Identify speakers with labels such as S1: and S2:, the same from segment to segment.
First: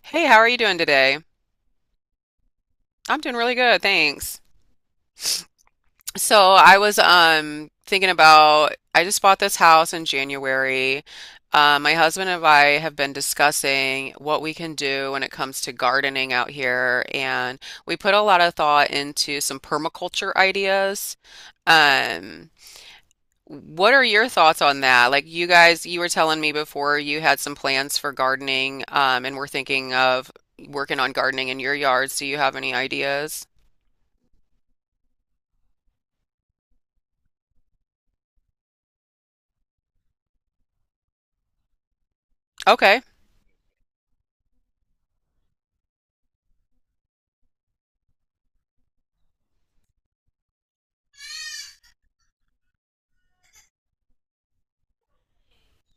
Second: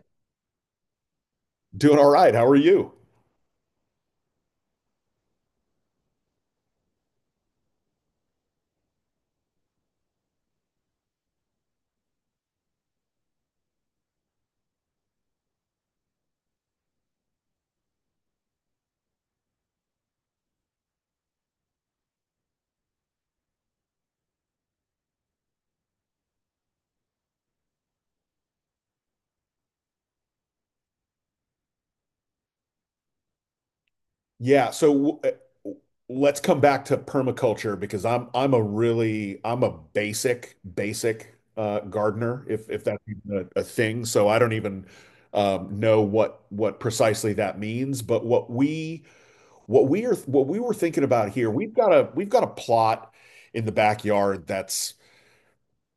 S1: Hey, how are you doing today?
S2: Doing all right. How are you?
S1: I'm doing really good, thanks. So I was thinking about I just bought this house in January. My husband and I have been discussing what we can do when it comes to gardening out here, and we put a lot of thought into some permaculture ideas. Um, what are your thoughts on that? Like you guys, you were telling me before you had some plans for gardening, and we're thinking of working on gardening in your yards. Do you have any ideas?
S2: Yeah, so uh, let's come back to permaculture because I'm a really I'm a basic gardener, if
S1: Okay.
S2: that's even a thing. So I don't even know what precisely that means. But what we were thinking about here, we've got a plot in the backyard that's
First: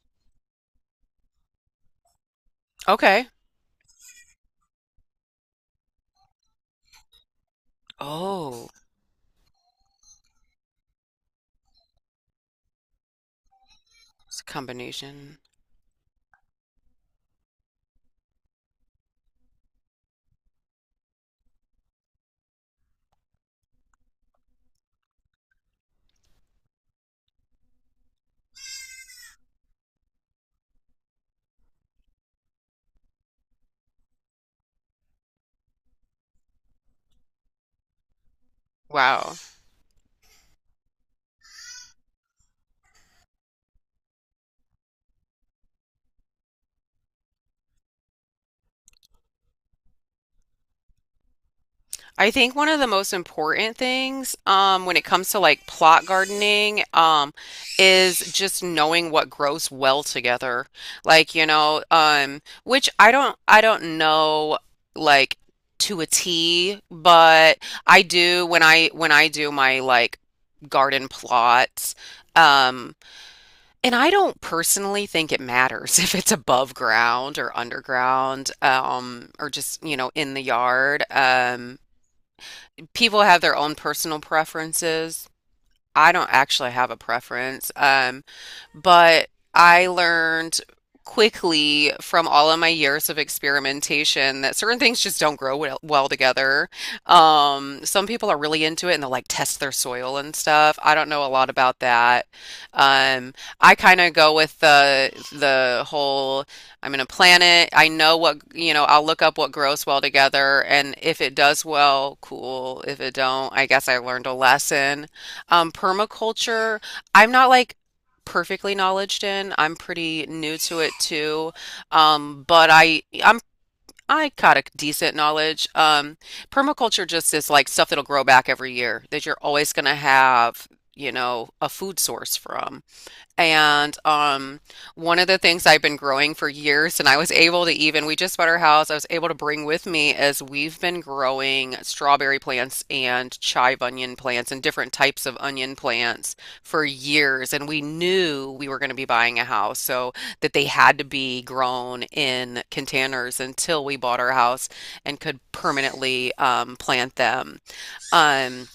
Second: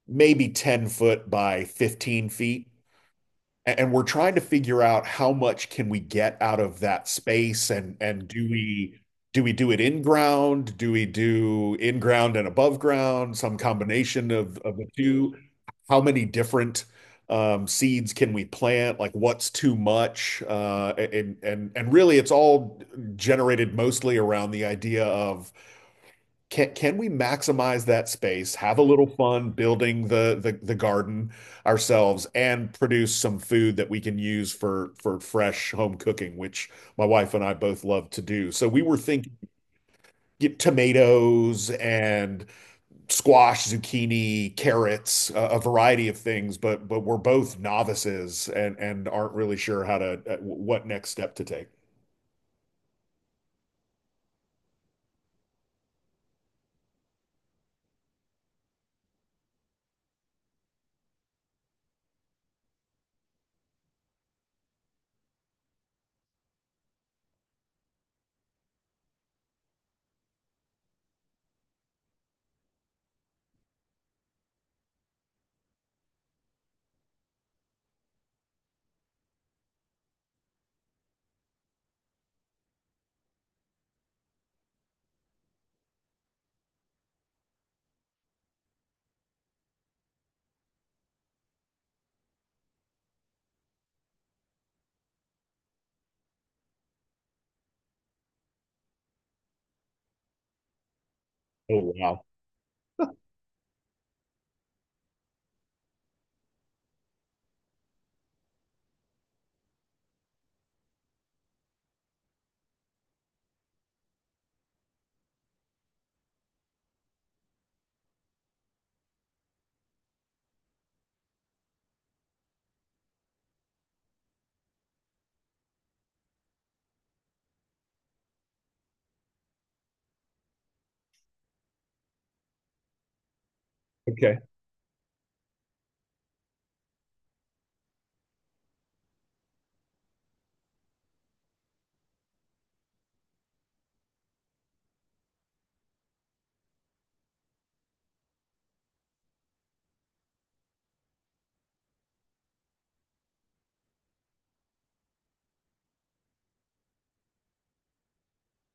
S2: maybe 10-foot by 15 feet.
S1: Okay.
S2: And we're trying to figure out, how much can we get out of that space, and do
S1: Oh,
S2: we do it in ground? Do we do in ground and above ground? Some combination
S1: it's a
S2: of the two?
S1: combination.
S2: How many different seeds can we plant? Like, what's too much? And really, it's all generated mostly around the idea of, can we maximize that space, have a little fun building the garden ourselves, and produce some food that we can use for fresh home cooking, which my wife and I both love to do. So we were
S1: Wow.
S2: thinking, get tomatoes and squash, zucchini, carrots, a variety of things, but we're both novices and aren't really sure how to what next step to take.
S1: I think one of the most important things when it comes to like plot gardening, is just knowing what grows well together. Like, you know, which I don't know like to a T, but I do when I do my like garden plots. Um, And I don't personally think it matters if it's above ground or underground, or just, you know, in the yard. People have their own personal preferences. I don't actually have a preference, but I learned quickly from all of my years of experimentation that certain things just don't grow well together. Some people are really into it and they'll like test their soil and stuff. I don't know a lot about
S2: Oh, wow.
S1: that. Um, I kind of go with the whole I'm gonna plant it. I know what, you know, I'll look up what grows well together and if it does well, cool. If it don't, I guess I learned a lesson. Permaculture, I'm not like perfectly knowledged in. I'm pretty new to it too. But I got a decent knowledge. Permaculture just is like stuff that'll grow back every year that you're always gonna have, you know, a food source from. And
S2: Okay.
S1: One of the things I've been growing for years, and I was able to even, we just bought our house, I was able to bring with me is we've been growing strawberry plants and chive onion plants and different types of onion plants for years. And we knew we were going to be buying a house, so that they had to be grown in containers until we bought our house and could permanently plant them. Um,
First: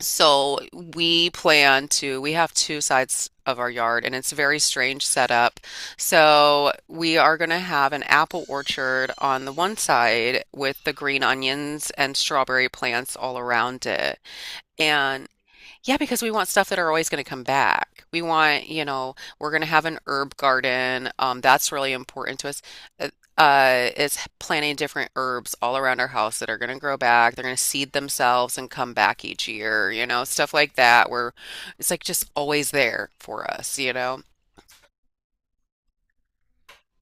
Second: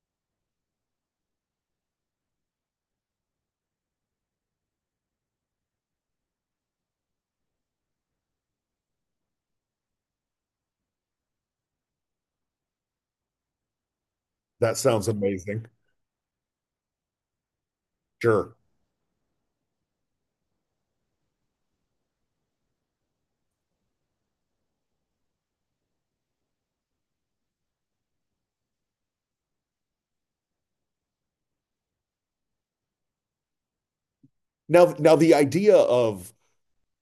S1: so we plan to, we have two sides of our yard and it's a very strange setup. So we are going to have an apple orchard on the one side with the green onions and strawberry plants all around it.
S2: That sounds
S1: And
S2: amazing.
S1: yeah, because we want stuff that are always going to come back. We
S2: Sure.
S1: want, you know, we're going to have an herb garden. That's really important to us. Uh, is planting different herbs all around our house that are going to grow back. They're going to seed themselves and come back each year, you know, stuff like that, where it's like just always there for us, you know.
S2: Now the idea of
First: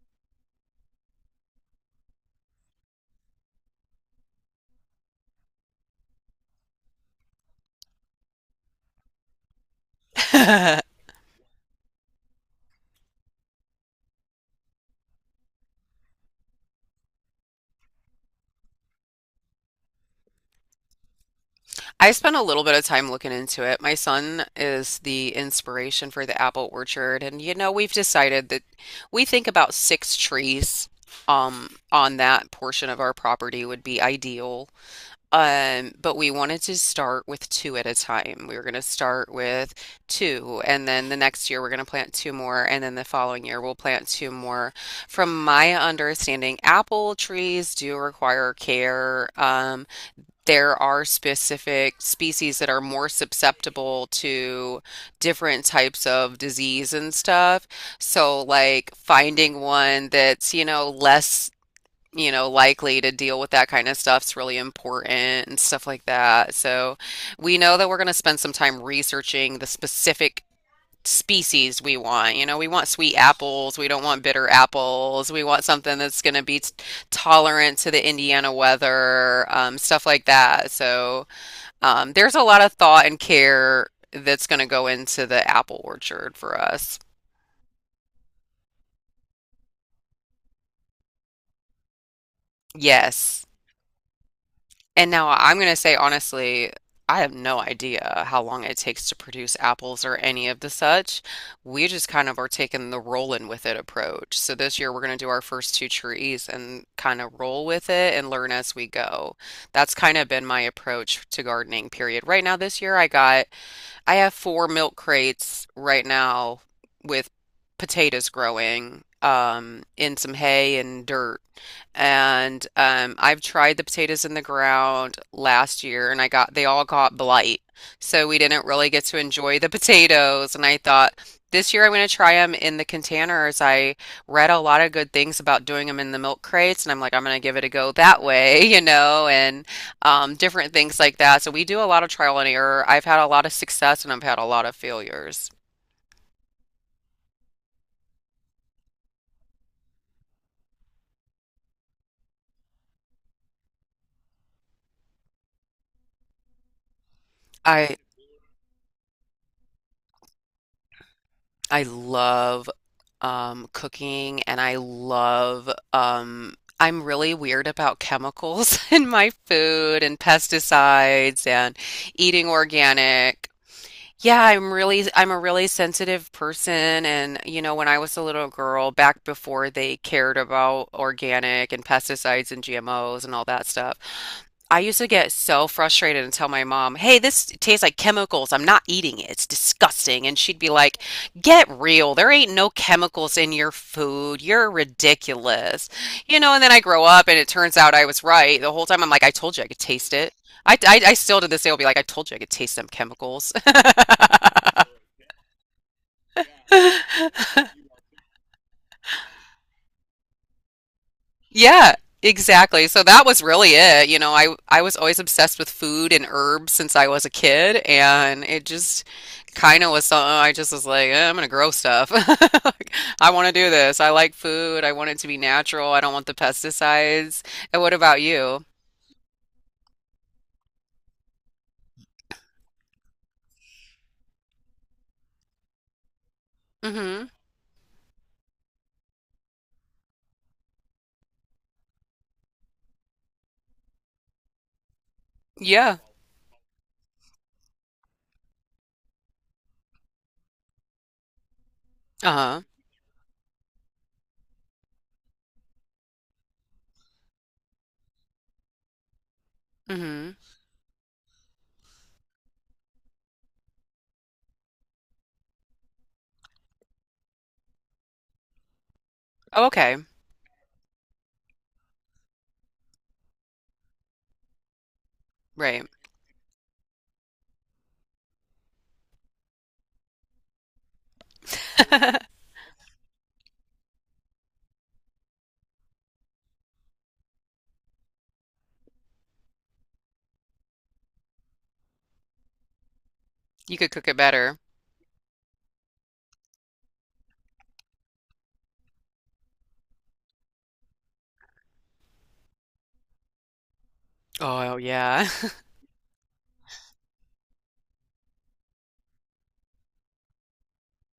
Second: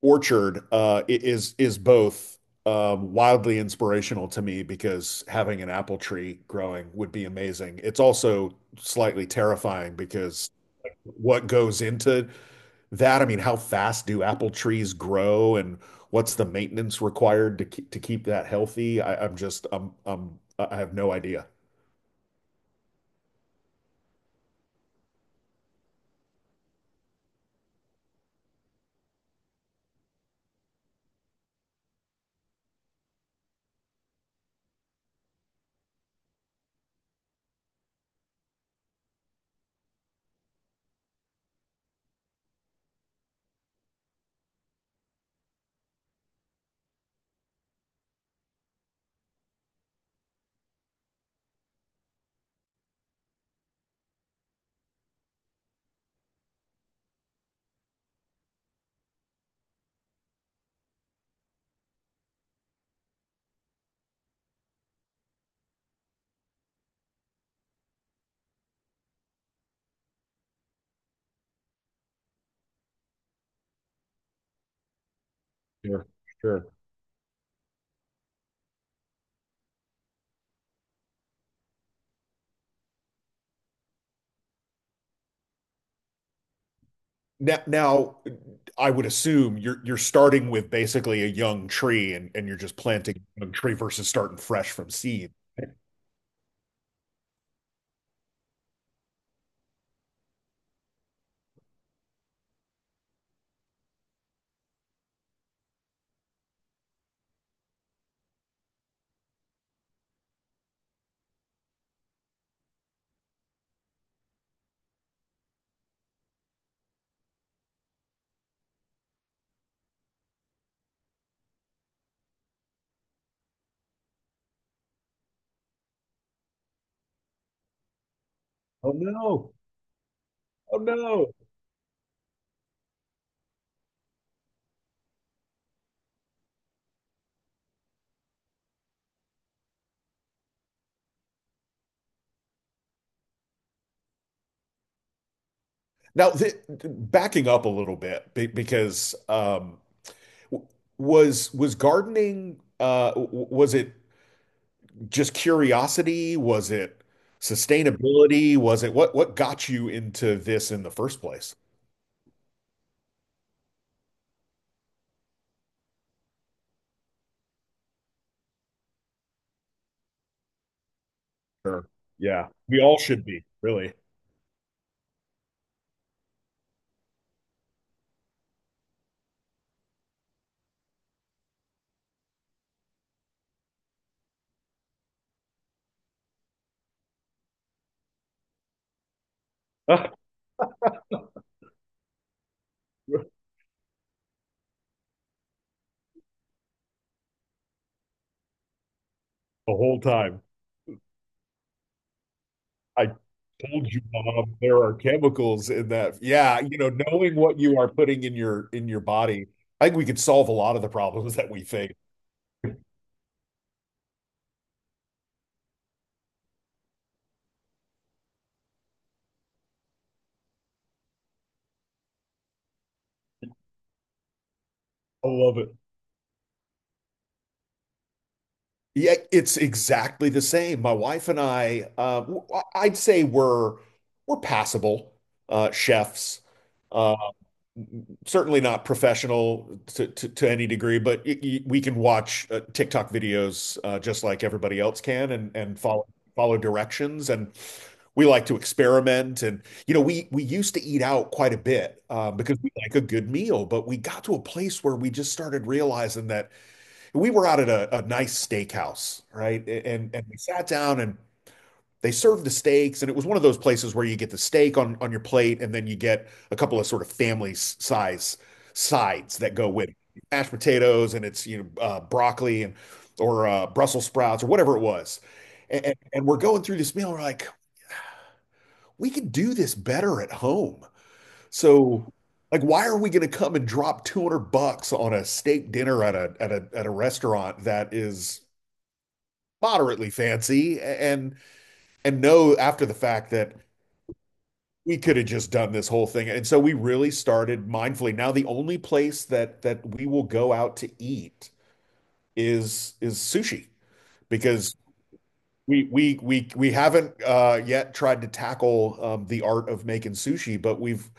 S2: orchard is both wildly inspirational to me, because having an apple tree growing would be amazing. It's also slightly terrifying because, what goes into that? I mean, how fast do apple trees grow, and what's the maintenance required to keep, that healthy? I, I'm just I'm I have no idea.
S1: I spent a little bit of time looking into it. My son is the inspiration for the apple orchard, and you know, we've decided that we think about six trees on that portion of our property would be ideal. But we wanted to start with two at a time. We were going to start with two, and then the next year we're going to plant two more, and then the following year we'll plant two more. From my understanding, apple trees do require care. There are specific species that are more susceptible to different types of disease and stuff. So, like finding one that's, you know, less, you know, likely to deal with that kind of stuff's really important and stuff like that. So, we know that we're going to spend some time researching the specific species we want. You know, we want sweet apples. We don't want bitter apples. We want something
S2: Sure,
S1: that's going to be
S2: sure.
S1: tolerant to the Indiana weather, stuff like that. So, there's a lot of thought and care that's going to go into the apple orchard for us.
S2: Now, I would assume you're starting with basically a young tree, and you're just planting a
S1: Yes.
S2: young tree versus starting fresh from
S1: And now
S2: seed.
S1: I'm going to say honestly, I have no idea how long it takes to produce apples or any of the such. We just kind of are taking the rolling with it approach. So this year we're going to do our first two trees and kind of roll with it and learn as we go. That's kind of been my approach to gardening, period. Right now this year I have four milk crates right now with potatoes growing in some hay and dirt. And I've tried the potatoes in the ground last year and I got they all got blight. So we didn't really
S2: Oh
S1: get to
S2: no.
S1: enjoy the potatoes. And I
S2: Oh
S1: thought
S2: no.
S1: this year I'm going to try them in the containers. I read a lot of good things about doing them in the milk crates and I'm like, I'm going to give it a go that way, you know, and different things like that. So we do a lot of trial and error. I've had a lot of success and I've had a lot of failures.
S2: Now, th backing up a little bit, because w- was gardening, was it just curiosity? Was it
S1: I
S2: sustainability? Was it, what got you into this in the first place?
S1: I love cooking and I love. I'm really weird about chemicals in my food and pesticides and
S2: Sure. Yeah,
S1: eating
S2: we all should be,
S1: organic.
S2: really.
S1: Yeah, I'm a really sensitive person and you know when I was a little girl back before they cared about organic and pesticides and GMOs and all that stuff, I used to get so frustrated and tell my mom, "Hey, this tastes like chemicals. I'm not eating it. It's
S2: The
S1: disgusting." And she'd be like, "Get real. There ain't no chemicals in your food. You're ridiculous." You know, and then I grow up and it turns out I was right. The whole time I'm like, "I told you I could
S2: whole
S1: taste it."
S2: time.
S1: I still to this day will be like, I told you I could taste them
S2: I
S1: chemicals.
S2: told you, Bob, there are chemicals in that. Yeah, you know, knowing what you are putting in your body, I think we could solve a lot of the problems that we face.
S1: Yeah,
S2: I
S1: exactly. So that was really it. You know, I was always obsessed with food and herbs since I was a kid, and it just kind of was something I just was like, eh, I'm gonna grow stuff. Like, I want to do this. I like food. I want it to be
S2: love it.
S1: natural. I don't want the pesticides. And what about you?
S2: Yeah, it's exactly the same. My wife and I, I'd say we're passable chefs. Uh,
S1: Mm-hmm.
S2: Certainly not professional to, any degree, but we can watch TikTok videos just like everybody else can, and,
S1: Yeah.
S2: follow directions. And we like to experiment. And you know, we used to eat out quite a bit because
S1: Uh-huh.
S2: we like a good meal, but we got to a place where we just started realizing that we were out at a nice steakhouse, right? And
S1: Mm-hmm.
S2: we sat down, and they served the steaks, and it was one of those places where you get the steak on your plate, and then you get a couple of sort of family size sides that
S1: Oh,
S2: go with it.
S1: okay.
S2: Mashed potatoes, and it's, you know, broccoli, and or Brussels sprouts, or whatever it was.
S1: Right.
S2: And, and we're going through this meal, we're like, we could do this better at home. So, like, why are we going to come and drop 200 bucks on a steak dinner at a restaurant that is moderately fancy, and know after the fact that
S1: You could cook it better.
S2: we could have just done this whole thing. And so we really started mindfully. Now, the only place that we will go out to eat is sushi, because
S1: Oh, yeah.
S2: we haven't yet tried to tackle the art of making sushi, but we've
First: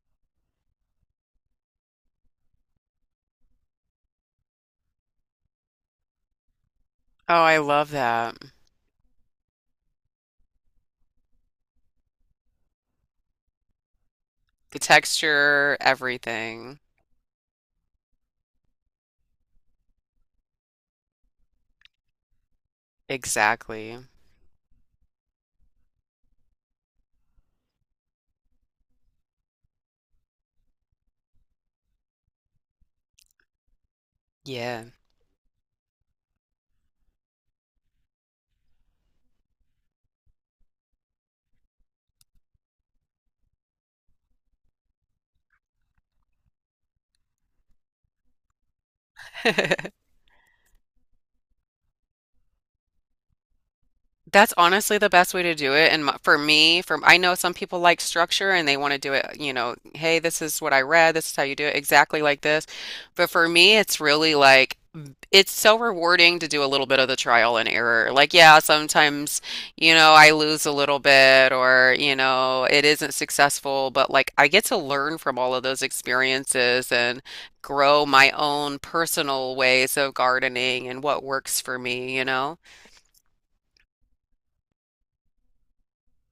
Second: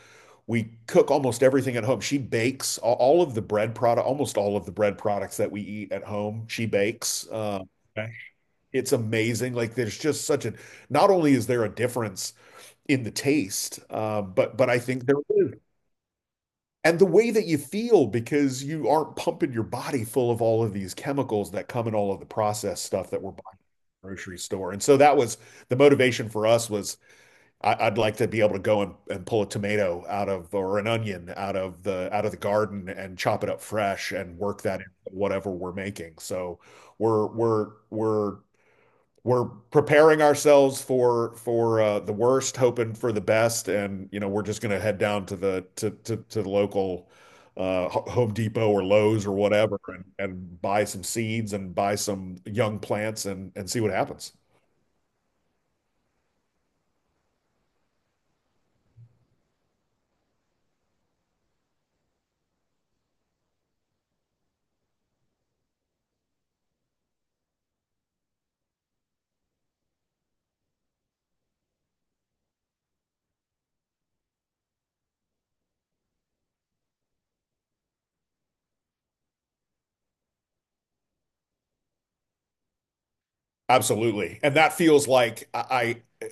S2: we cook almost everything at home. She bakes all of the bread product, almost all of the bread products that we eat at home. She bakes.
S1: Oh, I love
S2: Okay.
S1: that.
S2: It's amazing. Like, there's just such a. Not only is there a difference in the taste, but
S1: The
S2: I think there is,
S1: texture, everything.
S2: and the way that you feel, because you aren't pumping your body full of all of these chemicals that come in all of the processed stuff that we're buying at
S1: Exactly.
S2: the grocery store. And so that was the motivation for us was, I, I'd like to be able to go and, pull a tomato out of, or an onion out of the garden, and chop it up fresh and work that
S1: Yeah.
S2: into whatever we're making. So we're we're we're we're preparing ourselves for the worst, hoping for the best, and you know, we're just gonna head down to the to the local Home Depot or Lowe's or whatever, and buy some seeds and buy some young plants and see what happens.
S1: That's honestly the best way to do it. And for me, from I know some people like structure and they want to do it, you know, hey, this is what I read, this is how you do it, exactly like this. But for me, it's really like it's so rewarding to do a little bit of the trial and error. Like, yeah, sometimes, you know, I lose a little bit or, you know, it isn't successful, but like I get to learn from all of those experiences and grow my own personal ways of gardening and what works for me, you know?
S2: Absolutely, and that feels like, I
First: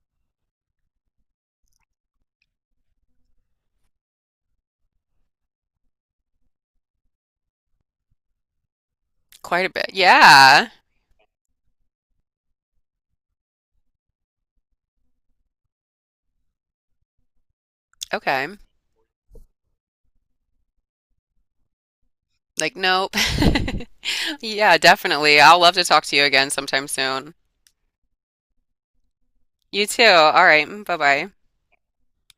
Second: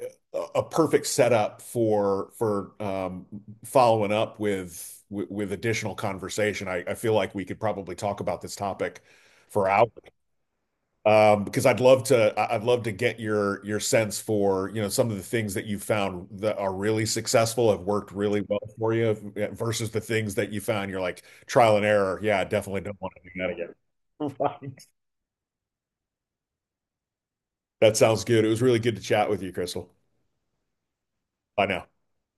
S2: a perfect setup for following up with additional conversation. I feel like we could probably talk about this topic
S1: Quite
S2: for
S1: a
S2: hours.
S1: bit. Yeah.
S2: Um, because I'd love to, would love to get your sense for, you know, some of the things that you found that are really successful, have worked really
S1: Okay.
S2: well for you, yeah, versus the things that you found, you're like, trial and error. Yeah, I
S1: Like,
S2: definitely don't
S1: nope.
S2: want to do that again.
S1: Yeah, definitely. I'll love to talk to you again sometime soon.
S2: That sounds good. It was really good to chat with you,
S1: You
S2: Crystal.
S1: too. All right. Bye bye.
S2: Bye now.